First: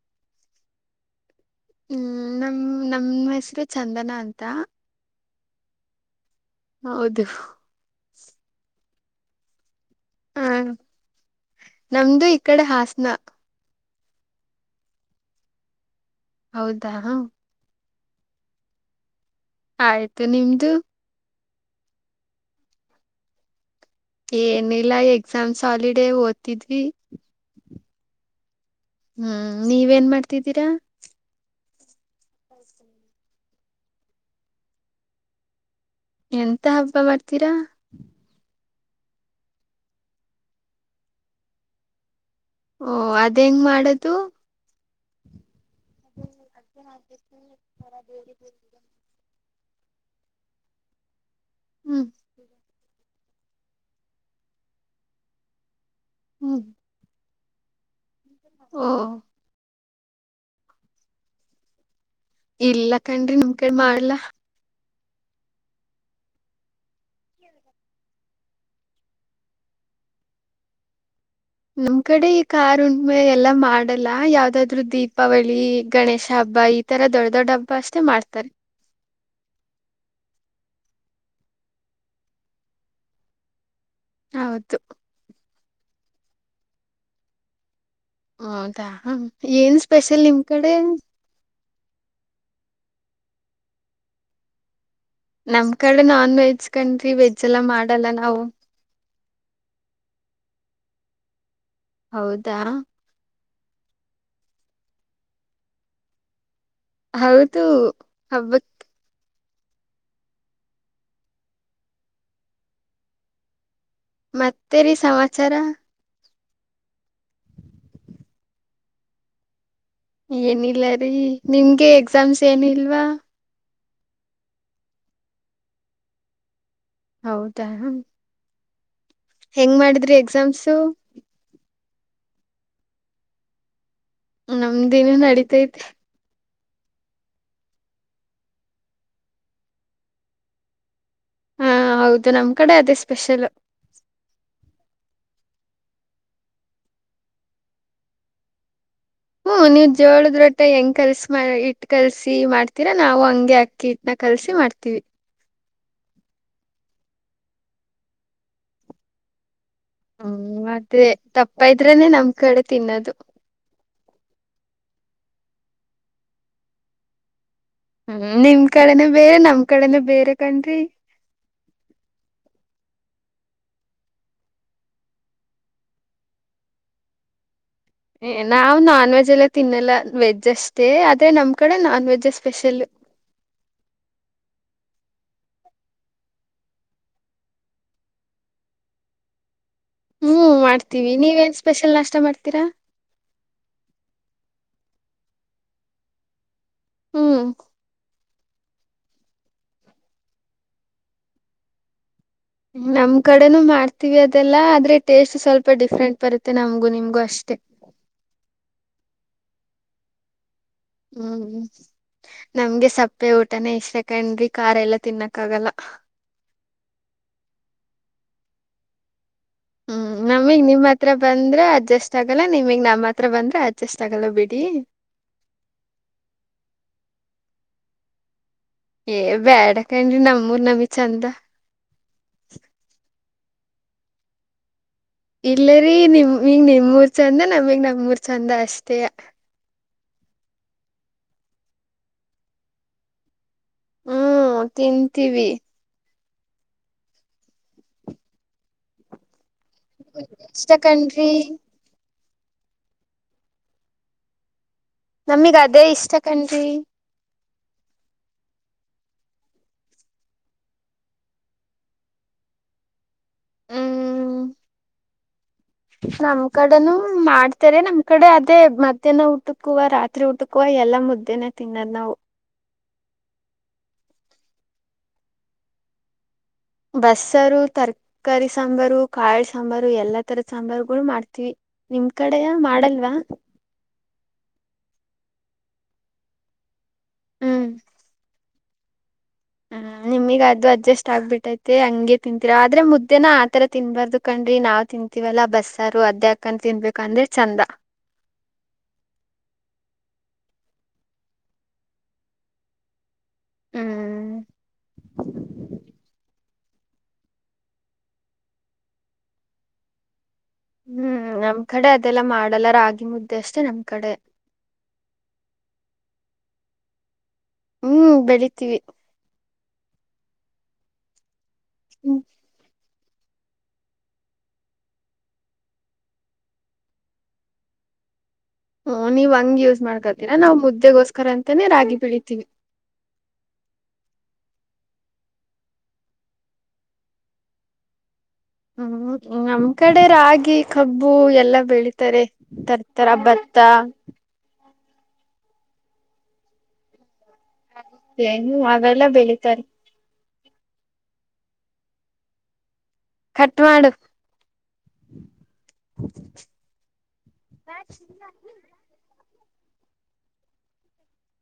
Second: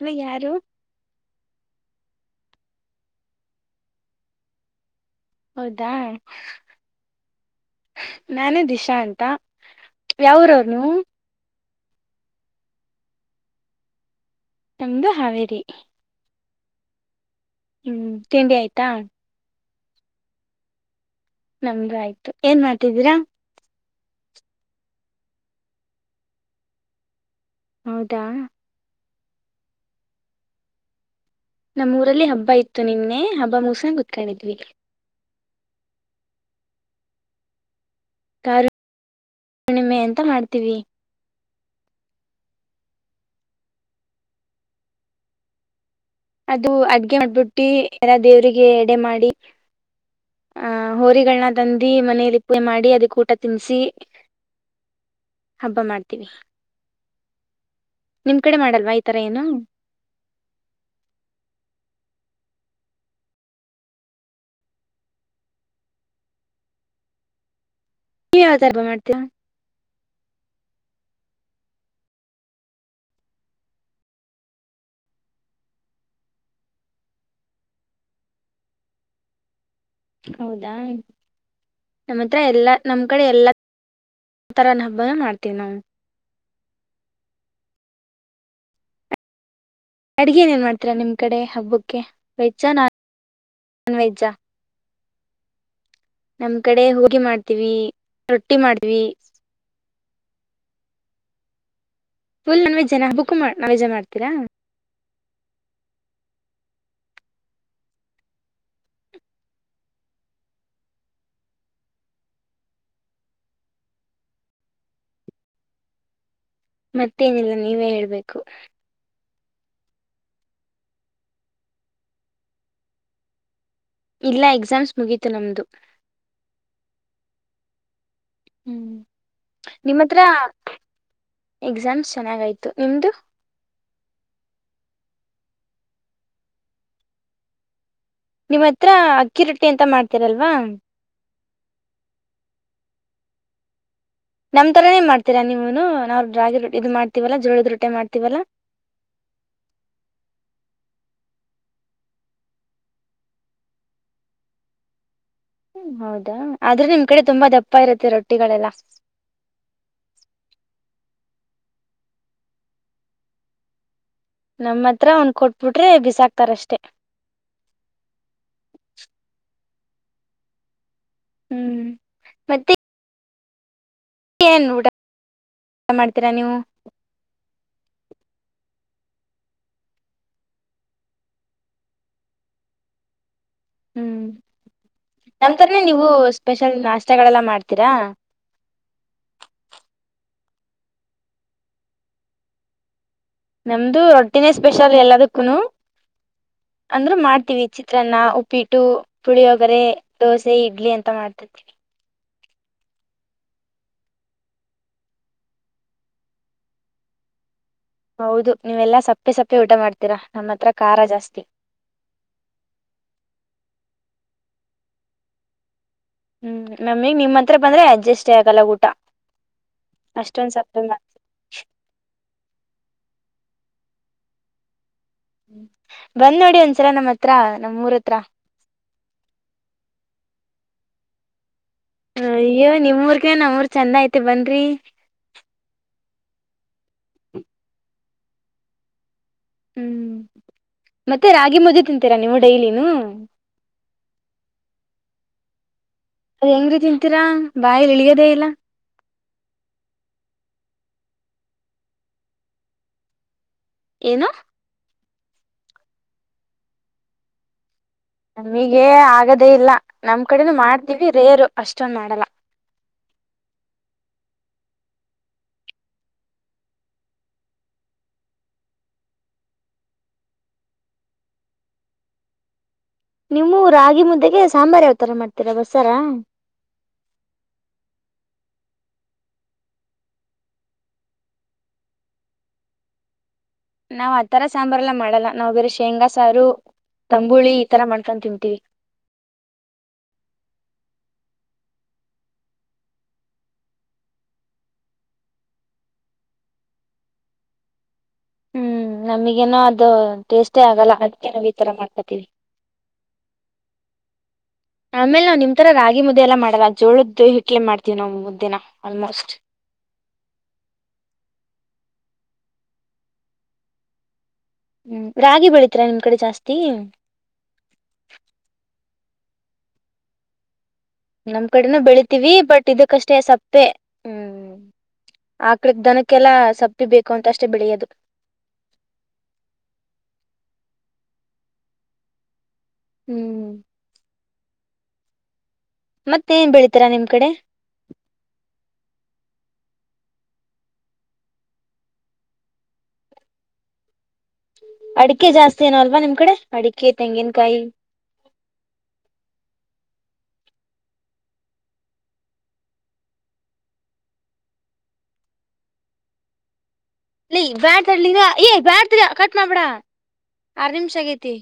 ಹಲ ಯಾರು ಹ್ಮ್ ನಮ ನಮ್ ಹೆಸರು ಚಂದನ ಅಂತ ಹೌದಾ ಹೌದು ನಾನೇ ದಿಶಾ ಅಂತ ಹ ಯಾವ್ರವರುನು ನಮ್ದು ಈ ಕಡೆ ಹಾಸನ ತಂಗದು ಹಾವೇರಿ ಹೌದಾ ಹ ಹ್ಮ್ ತಿಂಡಿ ಆಯ್ತಾ ಆಯ್ತು ನಿಮ್ದು ನಮ್ದಾಯ್ತು ಏನ್ ಮಾಡ್ತಿದ್ದೀರಾ ಏನಿಲ್ಲ ಎಕ್ಸಾಮ್ಸ್ ಹಾಲಿಡೇ ಓದ್ತಿದ್ವಿ ಹೌದಾ ಹ್ಮ್ ನೀವೇನ್ ಮಾಡ್ತಿದ್ದೀರಾ ನಮ್ಮೂಊರಲ್ಲಿ ಹಬ್ಬ ಇತ್ತು ನಿನ್ನೆ ಹಬ್ಬ ಮೂಸನ ಕುತ್ಕೊಂಡಿದ್ವಿ ಎಂತ ಹಬ್ಬ ಮಾಡ್ತೀರಾ ಕಾರು ಕೂಣಿಮೆ ಅಂತ ಮಾಡ್ತೀವಿ ಓ ಅದ್ ಹೆಂಗ ಮಾಡದು ಅದು ಅಡ್ಗೆ ಮಾಡಬಿಟ್ಟು ಎಲ್ಲ ದೇವ್ರರಿಗೆ ಎಡೆ ಮಾಡಿ ಆ ಹೋರಿಗಳನ್ನ ತಂದುಿ ಹ್ಮ್ ಮನೇಲಿಪ್ಪು ಮಾಡಿ ಅದಕ್ಕೂಟ ತಿನಿಸಿಿ ಹಬ್ಬ ಮಾಡ್ತೀವಿ ಹ್ಮ್ ನಿಮ್ ಕಡೆ ಓ ಮಾಡಲ್ವಾ ಈ ತರ ಏನು ಇಲ್ಲ ಕಣ್ರಿ ನಿಮ ಕಡೆ ಮಾಡ್ಲ ಕ ಯತಾಯಬ್ಬ ಮಾಡ್ತವ ನಮ್ ಕಡೆ ಈ ಕಾರಾರ ಉಣ್ಮೆ ಎಲ್ಲಾ ಮಾಡಲ್ಲ ಯಾವ್ದಾದ್ರು ದೀಪಾವಳಿ ಗಣೇಶ ಹಬ್ಬ ಹಬ್ಬಾ ಈ ತರ ದೊಡ್ಡ ದೊಡ್ಡ ಹಬ್ಬ ಅಷ್ಟೆ ಮಾಡ್ತಾರೆ ಹೌದಾ ನಮ್ಮ ಹತ್ರ ಎಲ್ಲಾ ನಮ್ಮ್ ಕಡೆ ಎಲ್ಲಾ ಹೌದು ಒಥರನ ಹಬ್ಬನ ಮಾಡ್ತೀವಿ ನಾವು ಹೌದಾ ಏನ್ ಸ್ಪೆಷಲ್ ನಿಮ್ ಅಡುಗೆ ಏನೇಏನ್ ಕಡೆ ಮಾಡ್ತೀರಾ ನಿಮ್ಮ ಕಡೆ ಹಬ್ಬಕ್ಕೆ ವೆಜ್ಜಾ ನಾನ್ ನಾನ್ ವೆಜ್ಜಾ ನಮ್ ಈ ಕಡೆ ನಾನ್ ನಮ್ ವೆಜ್ ಕಡೆ ಕನ್್ರಿ ಹೋಗಿ ವೆಜ್ ಎಲ್ಲ ಮಾಡ್ತೀವಿ ಮಾಡಲ್ಲ ನಾವು ರೊಟ್ಟಿ ಮಾಡ್ತೀವಿ ಹೌದಾ ಫುಲ್ ನನ್ ವೇಜ್ ಜನ ಬುಕ್ ಮಾಡ ನಾ ವೇಜ ಮಾಡ್ತೀರಾ ಹೌದು ಹಬ್ಬತ್ ಮತ್ತೇರಿ ಸಮಾಚಾರ ಮತ್ತೇನಿಲ್ಲ ನೀವೇ ಹೇಳ್ಬೇಕು ಏನಿಲ್ಲರಿೀ ನಿಮ್ಗೆ ಎಕ್ಸಾಮ್ಸ್ ಏನಿಲ್ವಾ ಇಲ್ಲ ಎಕ್ಸಾಮ್ಸ್ ಮುಗೀತು ನಮ್ದು ಹೌದಾ್ಮ ಹ್ಮ್ ನಿಮ್ಮ ಹತ್ರ ಎಕ್ಸಾಮ್ಸು ಎಕ್ಸಾಮ್ ಚೆನ್ನಾಗಾಯ್ತು ನಿಮ್ದು ನಮ್ದೇನ ನಡೀತೈತೆ ನಿಮ್ಮ್ ಹತ್ರ ಅಕ್ಕಿ ರೊಟ್ಟಿ ಅಂತ ಮಾಡ್ತೀರಲ್ವಾ ಹಾ ಹೌದು ನಮ್ ಕಡೆ ಅದೇ ಸ್ಪೆಷಲ್ ನಮ್ಮ ಥರನೇ ಮಾಡ್ತೀರಾ ನೀವು ನಾವು ರಾಗಿ ರೊ ಇದು ಮಾಡ್ತೀವಲ್ಲ ಜೋಳಿದ ರೊಟ್ಟೆ ಮಾಡ್ತೀವಲ್ಲ ಹ್ಮ್ ನೀವ್ ಜೋಳದ್ರೊಟ್ಟ ಹೆಂಗ್ ಕಲ್ಸ ಇಟ್ಟ ಕಲ್ಸಿ ಮಾಡ್ತೀರಾ ನಾವು ಹಂಗೆ ಅಕ್ಕಿ ಇಟ್ನ ಕಲ್ಸಿ ಮಾಡ್ತೀವಿ ಹ ಹೌದಾ ಆದ್ರೂ ನಿಮ್ ಕಡೆ ತುಂಬಾ ದಪ್ಪ ಇರುತ್ತೆ ರೊಟ್ಟಿಗಳೆಲ್ಲ ಹ್ಮ್ ಅದೇ ತಪ್ಪ ಇದ್ರನೆ ನಮ್ ಕಡೆ ತಿನ್ನೋದು ನಮ್ಮ ಹತ್ರ ಒಂದು ಕೊಟ್ಬಿಟ್ರೆ ಬಿಸಾಕ್ತಾರಷ್ಟೇ ಹ್ಮ ನಿಮ್ ಕಡೆನ ಬೇರೆ ನಮ್ ಕಡೆನೆ ಬೇರೆ ಕಣ್ರಿ ಹ್ಮ್ ಮತ್ತೆ ಏನ್ ಊಟ ಮಾಡ್ತೀರಾ ನೀವು ನಾವ್ ನಾನ್ ವೆಜ್ ಎಲ್ಲ ತಿನ್ನಲ್ಲ ವೆಜ್ ಅಷ್ಟೇ ಆದ್ರೆ ನಮ್ ಕಡೆ ನಾನ್ ವೆಜ್ ಸ್ಪೆಷಲ್ ಹ್ಮ್ ನಮ್ ತರನನೆ ನೀವು ಸ್ಪೆಷಲ್ ನಾಷ್ಟಗಳೆಲ್ಲ ಮಾಡ್ತೀರಾ ಹ್ಮ್ ಮಾಡ್ತೀವಿ ನೀವೇನ್ ಸ್ಪೆಷಲ್ ನಾಷ್ಟ ಮಾಡ್ತೀರಾ ನಮ್ದು ರೊಟ್ಟಿನೇ ಸ್ಪೆಷಲ್ ಎಲ್ಲದಕ್ಕೂನು ಅಂದ್ರ ಹ್ಮ್ ಮಾಡ್ತೀವಿ ಚಿತ್ರಾನ್ನ ಪಿಟು ಪುಳಿಯ ಒಗರೆ ದೋಸೆ ಇಡ್ಲಿ ಅಂತ ಮಾಡ್ತರ್ತೀವಿ ನಮ್ ಕಡೆನೂ ಮಾಡ್ತೀವಿ ಅದೆಲ್ಲ ಆದ್ರೆ ಟೇಸ್ಟ್ ಸ್ವಲ್ಪ ಡಿಫ್ರೆಂಟ್ ಬರುತ್ತೆ ನಮ್ಗೂ ನಿಮ್ಗೂ ಅಷ್ಟೇ ಹೌದು ನೀವೆಲ್ಲಾ ಸಪ್ಪೆ ಸಪ್ಪೆ ಊಟ ಮಾಡ್ತೀರಾ ನಮ್ಮ ಹತ್ರ ಖಾರ ಜಾಸ್ತಿ ಹ್ಮ್ ನಮ್ಗೆ ಸಪ್ಪೆ ಊಟನೇ ಇಷ್ಟ ಆ ಹಾ ಕಂಡ್ರಿ ಕಾರಾರ್ ಎಲ್ಲಾ ತಿನ್ನಕ್ಕ ಆಗಲ್ಲ ಹ್ಮ್ ನಮಗ್ ನಿಮ್ಮ ಹಂತ್ರ ಬಂದ್ರೆ ಅಡ್ಜಸ್ಟ್ ಆಗಲ್ಲ ಊಟ ಹ್ಮ್ ಅಷ್ಟೊಂದ್ ನಮಿಗ್ ಸಪ್ಪೆ ನಿಮ್ ಹತ್ರ ಮಾಡ್ತೀವಿ ಬಂದ್ರೆ ಅಡ್ಜಸ್ಟ್ ಆಗಲ್ಲ ನಿಮಗ್ ನಮ್ಮ್ ಹತ್ರ ಬಂದ್ರ ಅ ಚಸ್ ಆಗಲ್ಲಬೇಡಿ ಹ್ಮ ಬಂದ್ ನೋಡಿ ಒಂದ್ಸಲ ನಮ್ಮ್ ಹತ್ರ ನಮ್ೂರ ಹತ್ರ ಏ ಬೇಡಕನ್ರಿ ನಮ್ಮೂರ್ ನಂಬಿ ಚಂದ ಹ ಅಯ್ಯೋ ನಿಮ್ೂರ್ಗ ನಮ್ಮೂರ್ ಚಂದ ಐ್ತಿ ಬನ್್ರರಿ ಇಲ್ಲರಿೀ ನಿಮ ಹಂಗ ನಿಮ್ೂರ್ ಚಂದ ನಮಗ್ ನಮ್ೂರ್ ಚಂದ ಅಷ್ಟೇ ಹ್ಮ್ ಮತ್ತೆ ರಾಗಿ ಮುದ್ದು ತಿಂತೀರಾ ನೀವು ಡೈಲಿನೂ ಹ್ಮ್ ತಿಂತೀವಿ ಹೆಂಗ್ರೀ ತಿಂತೀರಾ ಬಾಯಲಿ ಇಳಿಯದೇ ಇಲ್ಲ ಇಸ್ ದ ಕಂಟ್ರಿ ಏನು ನಮಿಗ್ ಅದೇ ಇಷ್ಟ ಕನ್ರಿ ನಮಗ ಆಗದೆೇ ಇಲ್ಲ ನಮ್ ಕಡೆನೂ ಮಾಡ್ತೀವಿ ರೇರು ಅಷ್ಟೊಂದು ಮಾಡಲ್ಲ ಹ್ಮ್ ನಮ್ ಕಡೆನೂ ಮಾಡ್ತಾರೆ ನಮ್ ಕಡೆ ಅದೇ ಮಧ್ಯಾಹ್ನ ಊಟಕುವ ರಾತ್ರಿ ಊಟಕ್ಕುವ ಎಲ್ಲಾ ಮುದ್ದೆನೆೇ ತಿನ್ನೋದ್ ನಾವು ನಿಮ್ಮೂ ರಾಗಿ ಮುದ್ದೆಗೆ ಸಾಂಬಾರ್ು ಯಾವತರ ಮಾಡ್ತೀರಾ ಬಸ್ಸಾರ ಬಸ್ಸಾರ ತರ್ಕಾರಿ ಸಾಂಬಾರು ಕಾಳ ಸಾಂಬಾರು ಎಲ್ಲಾ ತರದ ಸಾಂಬಾರುಗಳು ಮಾಡ್ತೀವಿ ನಿಮ್ ಕಡೆಯ ಮಾಡಲ್ವಾ ನಾವ್ ಆತರ ಸಾಂಬಾರ್ ಎಲ್ಲ ಮಾಡಲ್ಲ ನಾವ್ ಬೇರೆ ಶೇಂಗಾ ಸಾರು ತಂಬುಳಿ ಈತರ ಮಾಡ್ಕೊಂಡು ತಿನ್ಂತೀವಿ ಹಾ ನಿಮಗ್ ಅದು ಅಡ್ಜಸ್ಟ್ ಆಗ್ಬಿಟ್ಟೈತೆ ಹಂಗೆ ತಿಂತಿರೋ ಆದ್ರೆ ಮುದ್ದೇನ ಆತರ ತಿನ್ಬಾರ್ದು ಕಣ್ರಿ ನಾವು ತಿಂತವಿ ಇತವಲ್ಲಾ ಬಸ್ಸಾರು ಅದ್ಯಾಕನ್ ತಿನ್ಬೇಕ ಅಂದ್ರೆ ಚಂದ ಹ್ಮ್ ನಮಗೇನೋ ಅದು ಟೇಸ್ಟೇ ಆಗಲ್ಲ ಅದಕ್ಕೆ ನಾವವು ಈಥರ ಮಾಡ್ಕೊತೀವಿ [inaudible] ಹ್ಮ್ ಆಮೇಲೆ ನಾವ್ ನಿಮ್ ತರ ರಾಗಿ ಮುದ್ದೆ ಎಲ್ಲ ಮಾಡದಾಗ ಜೋಳದ್ದು ಹಿಟ್ಲೆ ಮಾಡ್ತೀವಿ ನಾವು ಮುದ್ದಿನ ಆಲ್ಮೋಸ್ಟ್ ಹ್ಮ್ ನಮ್ ಕಡೆ ಅದೆಲ್ಲ ಮಾಡಲ್ಲಾರಾಗಿ ಮುದ್ದೆ ಅಷ್ಟೇ ನಮ್ ಕಡೆ ಹ್ಮ್ ರಾಗಿ ಬೆಳತ್ರ ನಿಮ್ ಕಡೆ ಜಾಸ್ತಿ ಹ್ಮ್ ಬೆಳಿತೀವಿ ನಮ್ಮ್ ಕಡೆನೂ ಹ್ಮ್ ಬೆಳಿತೀವಿ ಬಟ್ ಇದಕ್ಕಷ್ಟೇ ಸಪ್ಪೆ ಹ್ಮ್ ಆ ಕಡೆಿಗೆ ದನಕ್ಕೆಲ್ಲ ಸಪ್ಪಿ ಬೇಕು ಅಂತಷ್ಟೇ ಬೆಳೆಯೋದು ಹ್ಮ ನೀವ್ ಹಂಗ್ ಯೂಸ್ ಮಾಡ್ಕತೀರ ನಾವ್ ಮುದ್ದೆಗೋಸ್ಕರ ಅಂತನೇ ರಾಗಿ ಬೆೀಳಿತೀವಿ ಹ್ಮ್ ಮತ್ತೇನ್ ಬೆಳಿತರಾ ನಿಮ್ ಕಡೆ ಹ್ಮ್ ನಮ್ ಕಡೆ ರಾಗಿ ಕಬ್ಬು ಎಲ್ಲ ಬೆಳಿತಾರೆ ತರ್ತಾರೆ ಹಬ್ಬ ತ್ತಾ ಅಡಿಕೆ ಜಾಸ್ತಿ ಏೋ ಅಲ್ವಾ ನಿಮ್ ಕಡೆ ಅಡಿಕೆ ತೆಂಗಿನ್ ನು ಅವೆಲ್ಲ ಬೆಳಿತಾರೆ ಕಟ್ವಾಂಡು ಇ ಬ್ಯಾಡ್ತರ್ಲ ಏ್ ಬ್ಯಾಡ್ತರಿ ಕಟ್ ಮಾಡ್ಬೇಡ ಆರ್ ನಿಮಿಷ ಆಗೈತಿ